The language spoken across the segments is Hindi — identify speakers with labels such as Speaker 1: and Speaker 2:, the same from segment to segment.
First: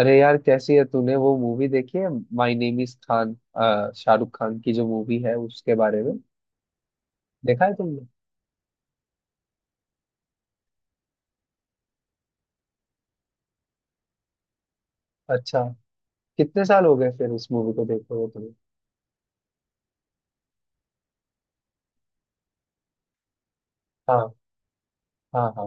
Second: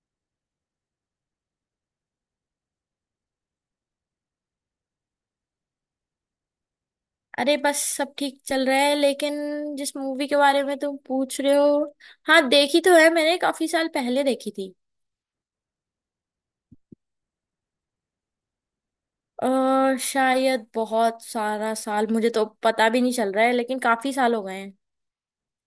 Speaker 1: अरे यार, कैसी है? तूने वो मूवी देखी है, my name is Khan, Shahrukh Khan की जो मूवी है उसके बारे में?
Speaker 2: अरे
Speaker 1: देखा है
Speaker 2: बस
Speaker 1: तुमने?
Speaker 2: सब ठीक चल रहा है, लेकिन जिस मूवी के बारे में तुम पूछ रहे हो, हाँ देखी तो है। मैंने काफी साल पहले देखी थी।
Speaker 1: अच्छा। कितने साल हो गए फिर उस मूवी को देखे हुए तुम्हें?
Speaker 2: और शायद बहुत सारा साल, मुझे तो पता भी नहीं चल रहा है, लेकिन काफी
Speaker 1: हाँ,
Speaker 2: साल हो गए हैं।
Speaker 1: हाँ, हाँ।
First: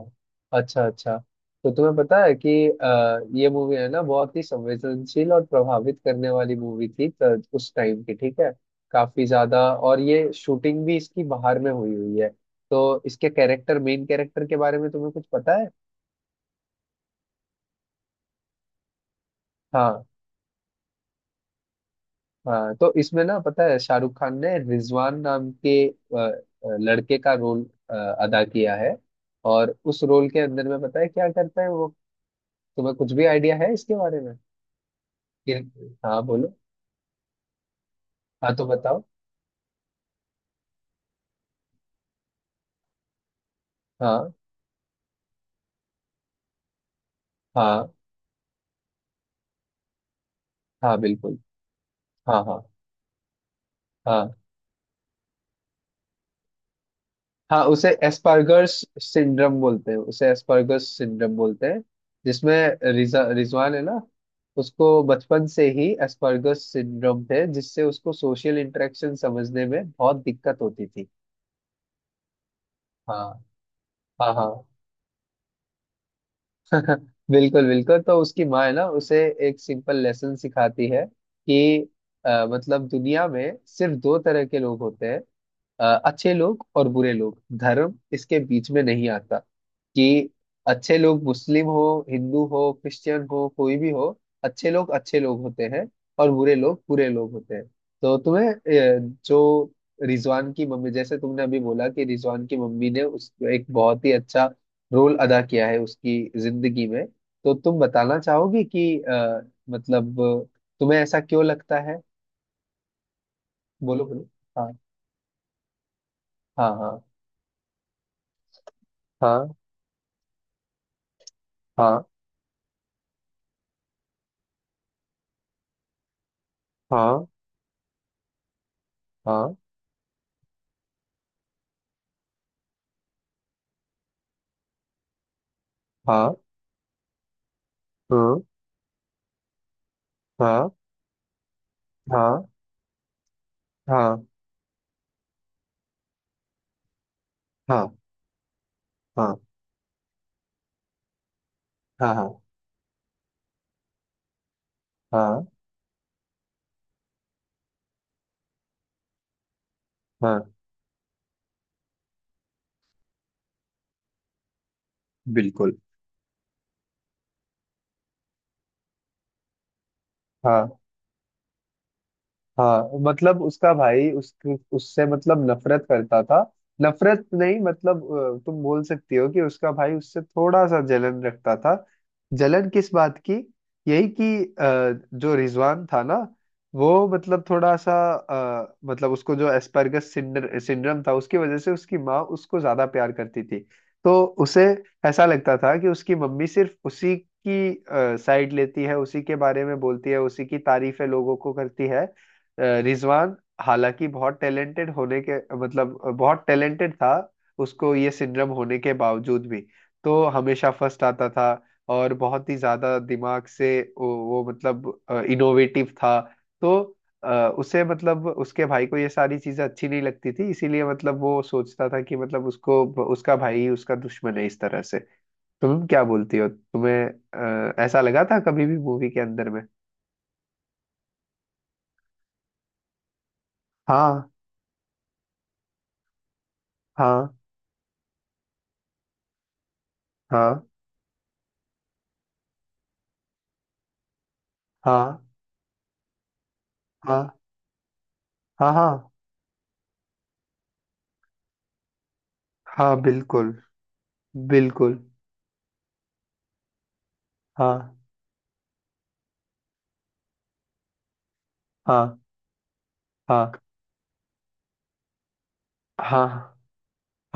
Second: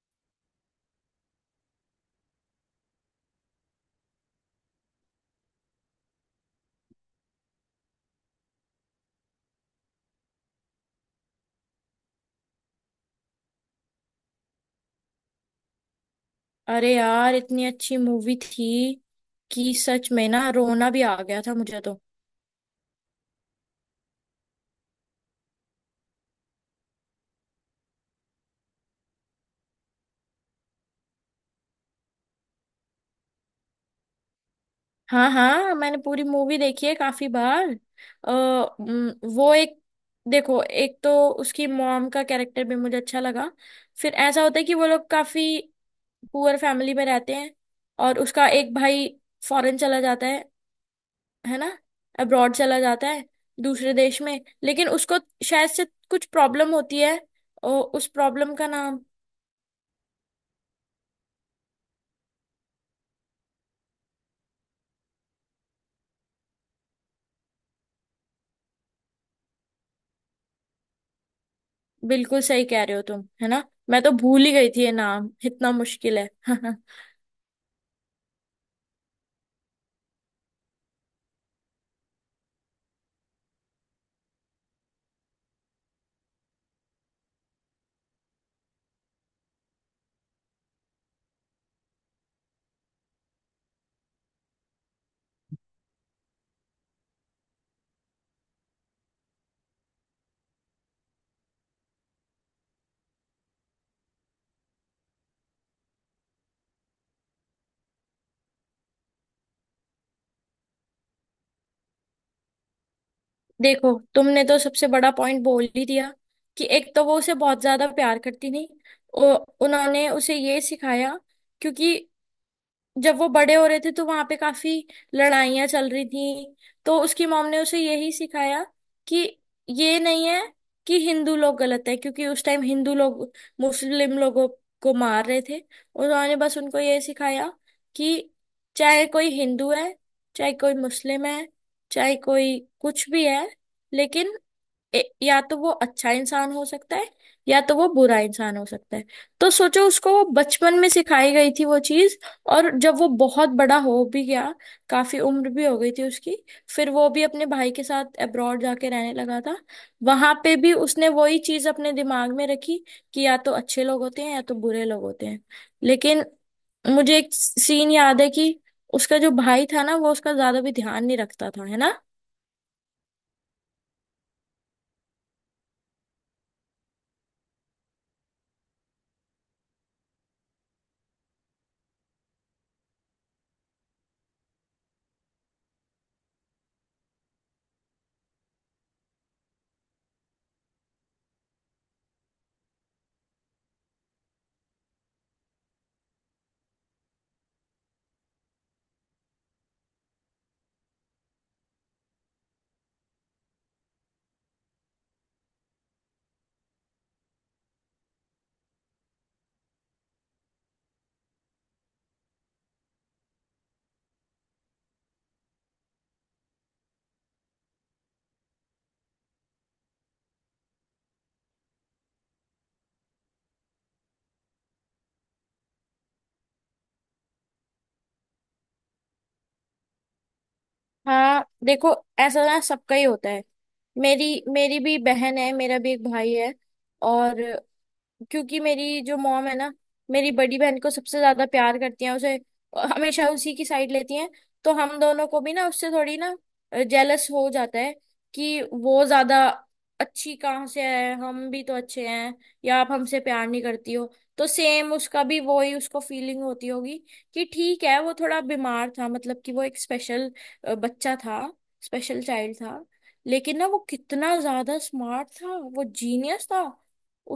Speaker 1: अच्छा, अच्छा। तो तुम्हें पता है कि ये मूवी है ना, बहुत ही संवेदनशील और प्रभावित करने वाली मूवी थी उस टाइम की, ठीक है। काफी ज्यादा। और ये शूटिंग भी इसकी बाहर में हुई हुई है। तो इसके कैरेक्टर, मेन कैरेक्टर के बारे में तुम्हें कुछ पता है?
Speaker 2: अरे यार, इतनी अच्छी मूवी थी कि
Speaker 1: हाँ,
Speaker 2: सच में ना, रोना भी आ गया था मुझे तो।
Speaker 1: हाँ। तो इसमें ना, पता है, शाहरुख खान ने रिजवान नाम के लड़के का रोल अ, अदा किया है। और उस रोल के अंदर में पता है क्या करता है वो? तुम्हें कुछ भी आइडिया है इसके बारे में?
Speaker 2: हाँ
Speaker 1: कि-
Speaker 2: हाँ, मैंने
Speaker 1: हाँ,
Speaker 2: पूरी
Speaker 1: बोलो।
Speaker 2: मूवी देखी है काफी बार।
Speaker 1: हाँ, तो बताओ।
Speaker 2: वो एक, देखो, एक तो उसकी मॉम का कैरेक्टर भी मुझे अच्छा लगा। फिर
Speaker 1: हाँ,
Speaker 2: ऐसा होता है कि वो लोग काफी पुअर फैमिली में रहते हैं।
Speaker 1: हाँ,
Speaker 2: और उसका एक भाई फॉरेन चला जाता है
Speaker 1: हाँ। बिल्कुल।
Speaker 2: है ना,
Speaker 1: हाँ,
Speaker 2: अब्रॉड
Speaker 1: हाँ,
Speaker 2: चला जाता है, दूसरे देश
Speaker 1: हाँ।
Speaker 2: में। लेकिन उसको शायद से कुछ प्रॉब्लम होती है।
Speaker 1: हाँ, उसे
Speaker 2: उस प्रॉब्लम का
Speaker 1: एस्पर्गर्स
Speaker 2: नाम,
Speaker 1: सिंड्रोम बोलते हैं। उसे एस्पर्गर्स सिंड्रोम बोलते हैं, जिसमें रिजा रिजवान है ना, उसको बचपन से ही एस्पर्गस सिंड्रोम थे, जिससे उसको सोशल इंटरेक्शन समझने में बहुत दिक्कत होती थी।
Speaker 2: बिल्कुल सही कह रहे हो
Speaker 1: हाँ,
Speaker 2: तुम, है ना। मैं तो
Speaker 1: हाँ।
Speaker 2: भूल ही
Speaker 1: हाँ।
Speaker 2: गई थी, ये नाम इतना मुश्किल है।
Speaker 1: बिल्कुल, बिल्कुल। तो उसकी माँ है ना, उसे एक सिंपल लेसन सिखाती है कि मतलब दुनिया में सिर्फ दो तरह के लोग होते हैं, अच्छे लोग और बुरे लोग। धर्म इसके बीच में नहीं आता, कि अच्छे लोग मुस्लिम हो, हिंदू हो, क्रिश्चियन हो, कोई भी हो, अच्छे लोग होते हैं और बुरे लोग होते हैं। तो तुम्हें, जो रिजवान की मम्मी, जैसे तुमने अभी बोला कि रिजवान की मम्मी ने उस एक बहुत ही अच्छा रोल अदा किया है उसकी जिंदगी में, तो तुम बताना चाहोगी कि मतलब तुम्हें ऐसा क्यों लगता है?
Speaker 2: देखो,
Speaker 1: बोलो, बोलो।
Speaker 2: तुमने तो
Speaker 1: हाँ,
Speaker 2: सबसे बड़ा पॉइंट बोल ही दिया कि
Speaker 1: हाँ,
Speaker 2: एक
Speaker 1: हाँ,
Speaker 2: तो वो उसे बहुत ज्यादा प्यार करती थी। ओ,
Speaker 1: हाँ,
Speaker 2: उन्होंने उसे ये सिखाया क्योंकि
Speaker 1: हाँ,
Speaker 2: जब वो बड़े हो रहे थे तो वहां पे काफी लड़ाइयां चल रही थी। तो
Speaker 1: हाँ,
Speaker 2: उसकी मॉम ने उसे यही सिखाया कि
Speaker 1: हाँ,
Speaker 2: ये नहीं है कि हिंदू लोग गलत है। क्योंकि उस टाइम हिंदू लोग मुस्लिम लोगों को मार रहे थे, और
Speaker 1: हाँ,
Speaker 2: उन्होंने बस उनको ये सिखाया कि चाहे कोई हिंदू है, चाहे
Speaker 1: हाँ,
Speaker 2: कोई मुस्लिम है, चाहे
Speaker 1: हाँ,
Speaker 2: कोई कुछ भी है,
Speaker 1: हाँ,
Speaker 2: लेकिन या तो वो अच्छा इंसान हो सकता है या तो
Speaker 1: हाँ,
Speaker 2: वो बुरा इंसान हो सकता है।
Speaker 1: हाँ,
Speaker 2: तो सोचो, उसको वो बचपन में सिखाई गई थी वो
Speaker 1: हाँ, हाँ,
Speaker 2: चीज।
Speaker 1: हाँ,
Speaker 2: और जब वो बहुत बड़ा हो भी गया, काफी
Speaker 1: हाँ,
Speaker 2: उम्र भी हो गई थी उसकी, फिर वो भी अपने भाई के साथ अब्रॉड जाके रहने लगा था। वहां
Speaker 1: हाँ,
Speaker 2: पे भी उसने वही चीज अपने दिमाग में रखी कि या तो अच्छे लोग होते हैं या तो बुरे लोग होते हैं।
Speaker 1: बिल्कुल,
Speaker 2: लेकिन मुझे एक सीन याद है कि उसका जो भाई था ना, वो उसका ज्यादा
Speaker 1: हाँ,
Speaker 2: भी ध्यान नहीं रखता था, है ना।
Speaker 1: हाँ। मतलब उसका भाई उस उससे, मतलब, नफरत करता था। नफरत नहीं, मतलब, तुम बोल सकती हो कि उसका भाई उससे थोड़ा सा जलन रखता था। जलन किस बात की? यही कि जो रिजवान था ना, वो मतलब थोड़ा सा, मतलब उसको जो एस्पर्गस सिंड्रोम था उसकी वजह से, उसकी माँ उसको ज्यादा प्यार करती थी। तो उसे ऐसा लगता था कि उसकी मम्मी सिर्फ उसी की साइड लेती है, उसी के बारे में बोलती है, उसी की तारीफें लोगों को करती है। रिजवान, हालांकि बहुत टैलेंटेड होने के, मतलब बहुत टैलेंटेड था, उसको ये सिंड्रोम होने के बावजूद भी तो हमेशा फर्स्ट आता था। और बहुत ही ज्यादा दिमाग से वो, मतलब, इनोवेटिव था। तो उसे, मतलब उसके भाई को, ये सारी चीजें अच्छी नहीं लगती थी, इसीलिए मतलब वो सोचता था कि मतलब उसको उसका भाई ही उसका दुश्मन है, इस तरह से। तुम क्या बोलती हो, तुम्हें ऐसा लगा था कभी भी मूवी के अंदर में?
Speaker 2: हाँ, देखो, ऐसा ना सबका ही होता है।
Speaker 1: हाँ,
Speaker 2: मेरी मेरी भी बहन है, मेरा भी एक भाई है।
Speaker 1: हाँ,
Speaker 2: और क्योंकि मेरी जो मॉम है ना, मेरी
Speaker 1: हाँ,
Speaker 2: बड़ी बहन को सबसे ज्यादा प्यार करती हैं, उसे हमेशा उसी की साइड लेती हैं। तो हम
Speaker 1: हाँ,
Speaker 2: दोनों को भी ना उससे थोड़ी ना जेलस
Speaker 1: हाँ,
Speaker 2: हो जाता है कि
Speaker 1: हाँ,
Speaker 2: वो
Speaker 1: हाँ,
Speaker 2: ज्यादा अच्छी कहाँ से है, हम भी तो अच्छे हैं, या आप
Speaker 1: हाँ,
Speaker 2: हमसे प्यार
Speaker 1: बिल्कुल,
Speaker 2: नहीं करती हो। तो सेम
Speaker 1: बिल्कुल,
Speaker 2: उसका भी वो ही उसको फीलिंग होती होगी कि ठीक
Speaker 1: हाँ,
Speaker 2: है, वो थोड़ा बीमार था, मतलब कि वो एक स्पेशल बच्चा था,
Speaker 1: हाँ,
Speaker 2: स्पेशल चाइल्ड था।
Speaker 1: हाँ,
Speaker 2: लेकिन ना, वो कितना ज्यादा स्मार्ट था, वो
Speaker 1: हाँ,
Speaker 2: जीनियस था।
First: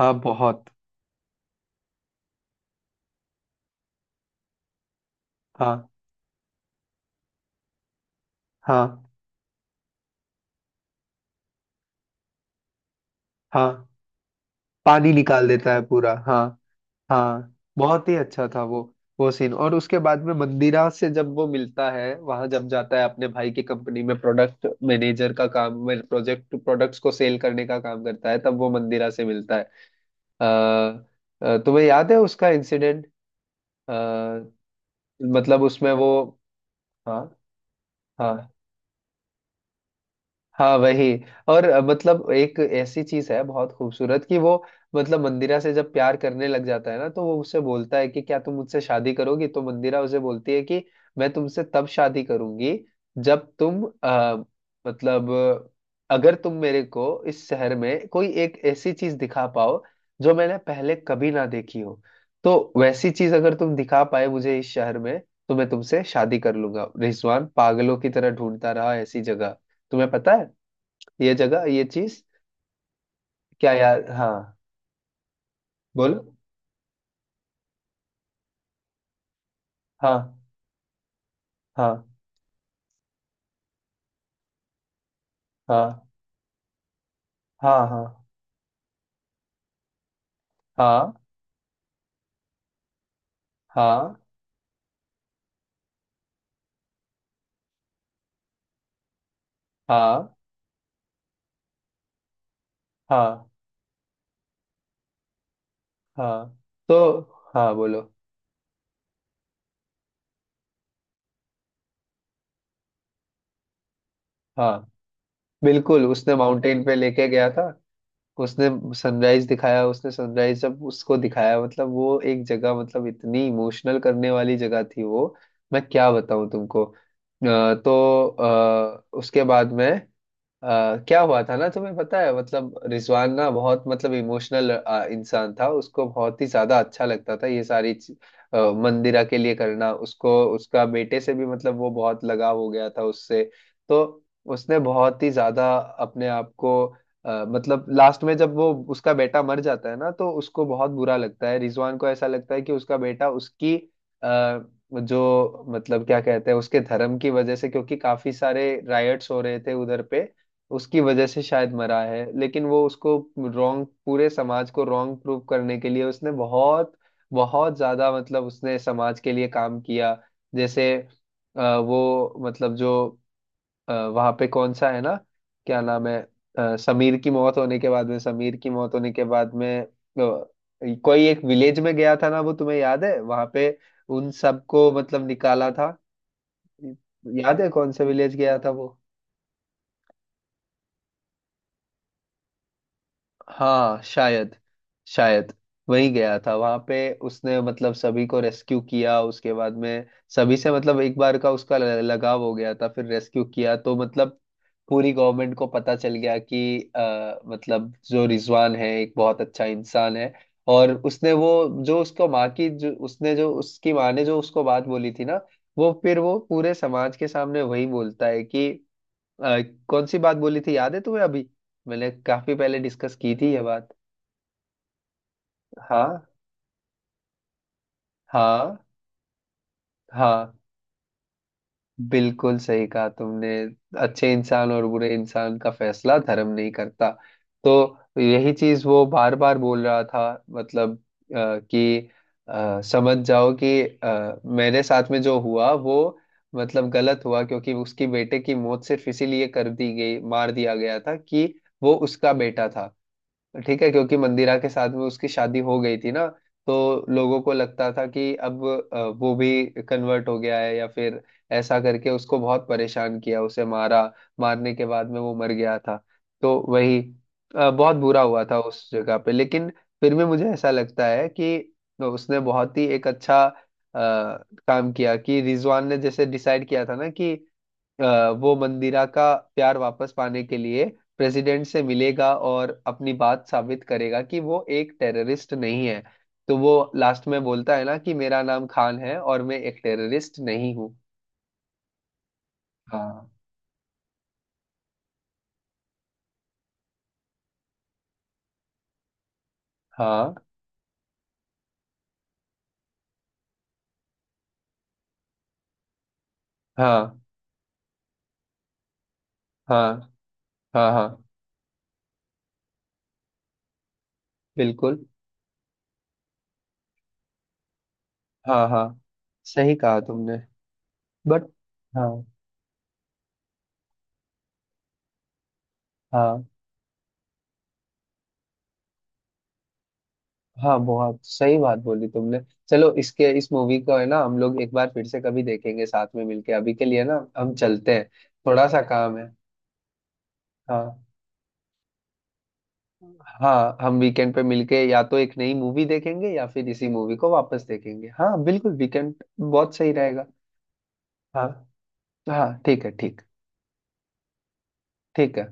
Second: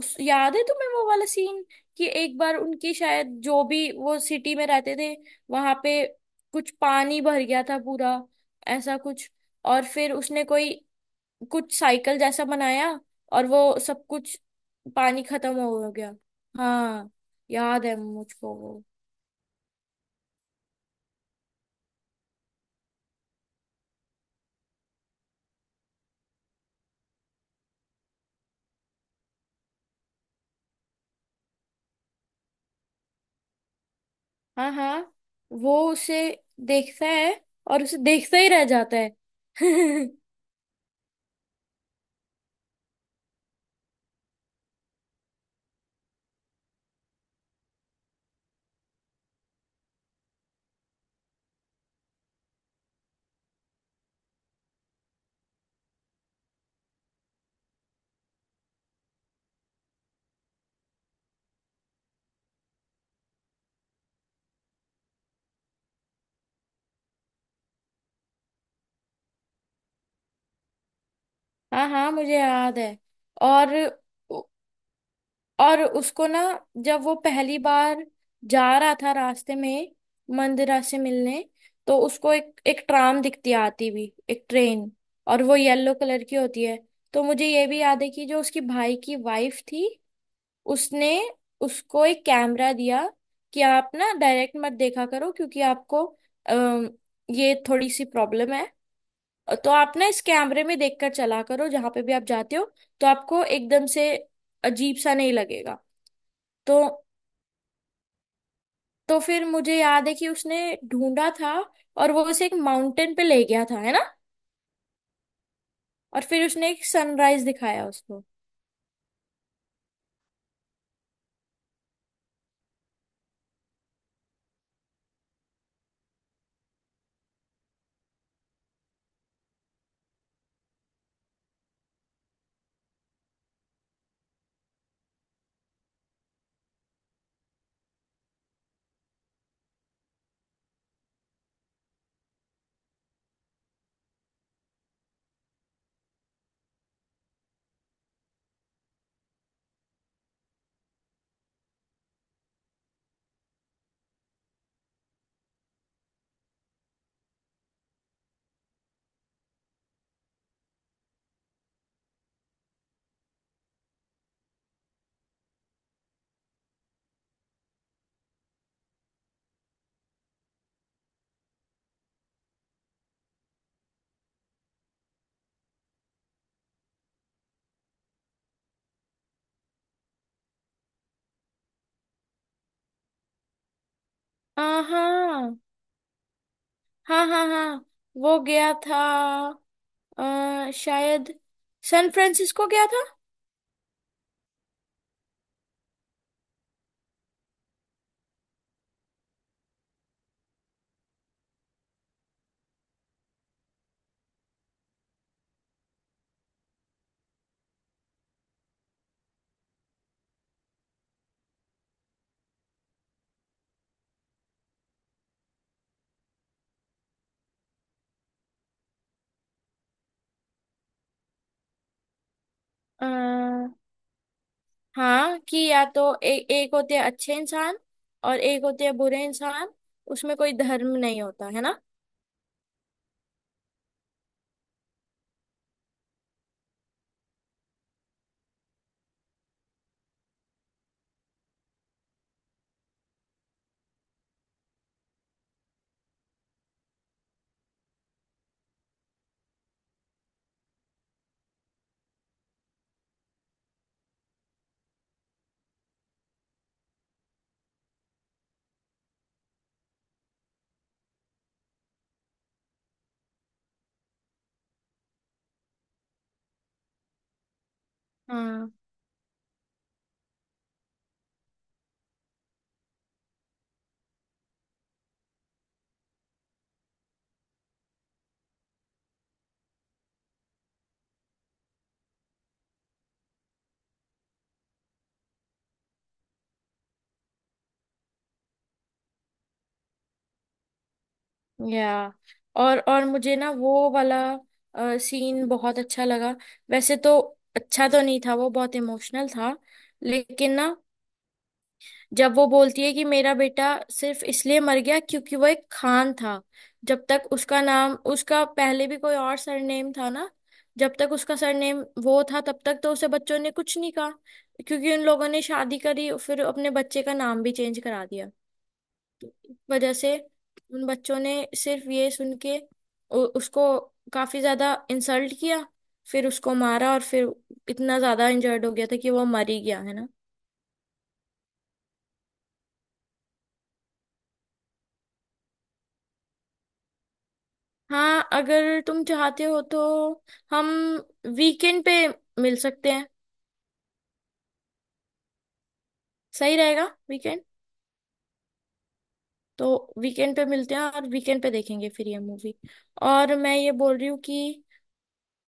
Speaker 1: हाँ
Speaker 2: याद है
Speaker 1: बहुत,
Speaker 2: तुम्हें वो वाला सीन कि एक बार उनकी, शायद जो भी वो सिटी में रहते थे वहां
Speaker 1: हाँ,
Speaker 2: पे, कुछ पानी भर गया था पूरा,
Speaker 1: हाँ,
Speaker 2: ऐसा कुछ। और फिर उसने कोई कुछ साइकिल जैसा बनाया, और
Speaker 1: हाँ।
Speaker 2: वो सब कुछ,
Speaker 1: पानी
Speaker 2: पानी
Speaker 1: निकाल
Speaker 2: खत्म
Speaker 1: देता है
Speaker 2: हो
Speaker 1: पूरा,
Speaker 2: गया।
Speaker 1: हाँ।
Speaker 2: हाँ,
Speaker 1: हाँ,
Speaker 2: याद है
Speaker 1: बहुत ही अच्छा
Speaker 2: मुझको
Speaker 1: था वो
Speaker 2: वो।
Speaker 1: वो सीन और उसके बाद में मंदिरा से जब वो मिलता है, वहां जब जाता है अपने भाई की कंपनी में प्रोडक्ट मैनेजर का काम में, प्रोजेक्ट प्रोडक्ट्स को सेल करने का काम करता है, तब वो मंदिरा से मिलता है। अ, तुम्हें याद है उसका इंसिडेंट?
Speaker 2: हाँ हाँ,
Speaker 1: मतलब
Speaker 2: वो
Speaker 1: उसमें वो,
Speaker 2: उसे देखता
Speaker 1: हाँ,
Speaker 2: है और उसे देखता
Speaker 1: हाँ,
Speaker 2: ही रह जाता है।
Speaker 1: हाँ वही। और मतलब एक ऐसी चीज है बहुत खूबसूरत, कि वो मतलब मंदिरा से जब प्यार करने लग जाता है ना, तो वो उससे बोलता है कि क्या तुम मुझसे शादी करोगी? तो मंदिरा उसे बोलती है कि मैं तुमसे तब शादी करूंगी जब तुम, मतलब, अगर तुम मेरे को इस शहर में कोई एक ऐसी चीज दिखा पाओ जो मैंने पहले कभी ना देखी हो, तो वैसी चीज अगर तुम दिखा पाए मुझे इस शहर में, तो मैं तुमसे शादी कर लूंगा। रिजवान पागलों की तरह ढूंढता रहा ऐसी जगह। तुम्हें पता है ये जगह, ये
Speaker 2: हाँ हाँ,
Speaker 1: चीज
Speaker 2: मुझे याद है।
Speaker 1: क्या?
Speaker 2: और
Speaker 1: यार, हाँ,
Speaker 2: और
Speaker 1: बोलो।
Speaker 2: उसको ना, जब वो पहली बार जा रहा था रास्ते में,
Speaker 1: हाँ,
Speaker 2: मंदिरा से मिलने, तो
Speaker 1: हाँ,
Speaker 2: उसको एक एक ट्राम दिखती है, आती भी एक ट्रेन, और वो येलो
Speaker 1: हाँ,
Speaker 2: कलर की होती है। तो मुझे ये
Speaker 1: हाँ,
Speaker 2: भी याद
Speaker 1: हाँ,
Speaker 2: है कि जो उसकी भाई की वाइफ थी, उसने
Speaker 1: हाँ,
Speaker 2: उसको एक कैमरा दिया कि आप ना
Speaker 1: हाँ,
Speaker 2: डायरेक्ट मत देखा करो क्योंकि आपको ये थोड़ी सी प्रॉब्लम है। तो आप ना इस
Speaker 1: हाँ,
Speaker 2: कैमरे में देखकर चला करो जहां पे भी आप जाते हो, तो आपको
Speaker 1: हाँ,
Speaker 2: एकदम से अजीब सा नहीं लगेगा।
Speaker 1: हाँ,
Speaker 2: तो
Speaker 1: तो हाँ, बोलो।
Speaker 2: तो फिर मुझे याद है कि उसने ढूंढा था, और वो उसे एक माउंटेन पे ले गया था, है ना।
Speaker 1: हाँ, बिल्कुल
Speaker 2: और
Speaker 1: उसने
Speaker 2: फिर उसने
Speaker 1: माउंटेन
Speaker 2: एक
Speaker 1: पे लेके
Speaker 2: सनराइज
Speaker 1: गया था।
Speaker 2: दिखाया उसको।
Speaker 1: उसने सनराइज दिखाया। उसने सनराइज जब उसको दिखाया, मतलब वो एक जगह, मतलब इतनी इमोशनल करने वाली जगह थी वो, मैं क्या बताऊं तुमको। तो उसके बाद में, क्या हुआ था ना, तुम्हें पता है, मतलब रिजवान ना बहुत, मतलब, इमोशनल इंसान था। उसको बहुत ही ज्यादा अच्छा लगता था ये सारी मंदिरा के लिए करना। उसको उसका बेटे से भी, मतलब, वो बहुत लगाव हो गया था उससे। तो उसने बहुत ही ज्यादा अपने आप को, मतलब लास्ट में जब वो उसका बेटा मर जाता है ना, तो उसको बहुत बुरा लगता है। रिजवान को ऐसा लगता है कि उसका बेटा उसकी, आ, जो, मतलब क्या कहते हैं, उसके धर्म की वजह से, क्योंकि काफी सारे रायट्स हो रहे थे उधर पे, उसकी वजह से शायद मरा है। लेकिन वो उसको रॉन्ग, पूरे समाज को रॉन्ग प्रूव करने के लिए, उसने बहुत बहुत ज्यादा, मतलब उसने समाज के लिए काम किया। जैसे वो, मतलब जो वहां पे कौन सा है ना, क्या नाम है, समीर की मौत होने के बाद में, कोई एक विलेज में गया था ना वो, तुम्हें याद है वहां पे उन सबको, मतलब,
Speaker 2: हाँ
Speaker 1: निकाला था।
Speaker 2: हाँ हाँ।
Speaker 1: याद है
Speaker 2: हाँ,
Speaker 1: कौन सा विलेज
Speaker 2: वो
Speaker 1: गया था
Speaker 2: गया
Speaker 1: वो?
Speaker 2: था, शायद सैन फ्रांसिस्को गया था।
Speaker 1: हाँ, शायद शायद वही गया था वहां पे। उसने, मतलब, सभी को रेस्क्यू किया। उसके बाद में सभी से मतलब एक बार का उसका लगाव हो गया था, फिर रेस्क्यू किया तो मतलब पूरी गवर्नमेंट को पता चल गया कि मतलब जो रिजवान है एक बहुत अच्छा इंसान है। और उसने वो, जो उसको माँ की, जो उसने, जो उसकी माँ ने जो उसको बात बोली थी ना, वो फिर वो पूरे समाज के सामने वही बोलता है कि अ, कौन सी बात बोली थी, याद है तुम्हें? अभी मैंने काफी पहले डिस्कस की थी ये
Speaker 2: आ,
Speaker 1: बात।
Speaker 2: हाँ, कि या तो
Speaker 1: हाँ,
Speaker 2: एक होते हैं अच्छे इंसान और एक
Speaker 1: हाँ,
Speaker 2: होते हैं बुरे इंसान। उसमें कोई
Speaker 1: हाँ,
Speaker 2: धर्म नहीं होता, है ना।
Speaker 1: बिल्कुल सही कहा तुमने। अच्छे इंसान और बुरे इंसान का फैसला धर्म नहीं करता। तो यही चीज वो बार बार बोल रहा था, मतलब कि समझ जाओ कि मेरे साथ में जो हुआ वो, मतलब, गलत हुआ, क्योंकि उसकी बेटे की मौत सिर्फ इसीलिए कर दी गई, मार दिया गया था कि वो उसका बेटा था। ठीक है, क्योंकि मंदिरा के साथ में उसकी शादी हो गई थी ना, तो लोगों को लगता था कि अब वो भी कन्वर्ट हो गया है या फिर, ऐसा करके उसको बहुत परेशान किया, उसे मारा। मारने के बाद में वो मर गया था। तो वही, बहुत बुरा हुआ था
Speaker 2: हाँ।
Speaker 1: उस जगह पे, लेकिन फिर भी मुझे ऐसा लगता है कि उसने बहुत ही एक अच्छा काम किया, कि रिजवान ने जैसे डिसाइड किया था ना कि वो मंदिरा का प्यार वापस पाने के लिए प्रेसिडेंट से मिलेगा और अपनी बात साबित करेगा कि वो एक टेररिस्ट नहीं है। तो वो लास्ट में बोलता है ना कि मेरा नाम खान है और मैं एक टेररिस्ट नहीं हूँ।
Speaker 2: या, और
Speaker 1: हाँ,
Speaker 2: मुझे ना वो वाला सीन बहुत अच्छा लगा। वैसे तो अच्छा तो नहीं था, वो बहुत इमोशनल था,
Speaker 1: हाँ,
Speaker 2: लेकिन ना, जब वो बोलती है कि मेरा बेटा सिर्फ इसलिए मर गया क्योंकि वो एक खान था। जब
Speaker 1: हाँ,
Speaker 2: तक उसका नाम, उसका पहले भी कोई और
Speaker 1: हाँ,
Speaker 2: सरनेम था ना,
Speaker 1: हाँ,
Speaker 2: जब
Speaker 1: हाँ,
Speaker 2: तक उसका सरनेम वो था, तब तक तो उसे बच्चों ने कुछ नहीं कहा। क्योंकि
Speaker 1: बिल्कुल,
Speaker 2: उन लोगों ने शादी करी, फिर अपने बच्चे का नाम भी चेंज करा दिया,
Speaker 1: हाँ, हाँ, सही
Speaker 2: वजह
Speaker 1: कहा
Speaker 2: से
Speaker 1: तुमने।
Speaker 2: उन बच्चों ने
Speaker 1: बट,
Speaker 2: सिर्फ ये
Speaker 1: हाँ,
Speaker 2: सुन के उसको काफी ज्यादा इंसल्ट किया, फिर
Speaker 1: हाँ,
Speaker 2: उसको मारा, और फिर इतना ज्यादा इंजर्ड हो गया था कि वो मर ही गया, है ना।
Speaker 1: हाँ, बहुत सही बात बोली तुमने। चलो, इसके इस मूवी को है ना, हम लोग एक बार फिर से कभी देखेंगे साथ में मिलके। अभी के लिए ना, हम चलते हैं,
Speaker 2: हाँ,
Speaker 1: थोड़ा
Speaker 2: अगर
Speaker 1: सा
Speaker 2: तुम
Speaker 1: काम है।
Speaker 2: चाहते हो तो हम
Speaker 1: हाँ,
Speaker 2: वीकेंड पे मिल सकते हैं।
Speaker 1: हाँ, हम वीकेंड पे मिलके या तो एक नई मूवी देखेंगे या
Speaker 2: सही
Speaker 1: फिर
Speaker 2: रहेगा
Speaker 1: इसी मूवी को
Speaker 2: वीकेंड।
Speaker 1: वापस देखेंगे, हाँ, बिल्कुल वीकेंड
Speaker 2: तो
Speaker 1: बहुत सही रहेगा।
Speaker 2: वीकेंड पे मिलते हैं, और वीकेंड
Speaker 1: हाँ,
Speaker 2: पे देखेंगे फिर ये
Speaker 1: हाँ,
Speaker 2: मूवी।
Speaker 1: ठीक है, ठीक।
Speaker 2: और मैं ये बोल रही हूँ कि
Speaker 1: ठीक है।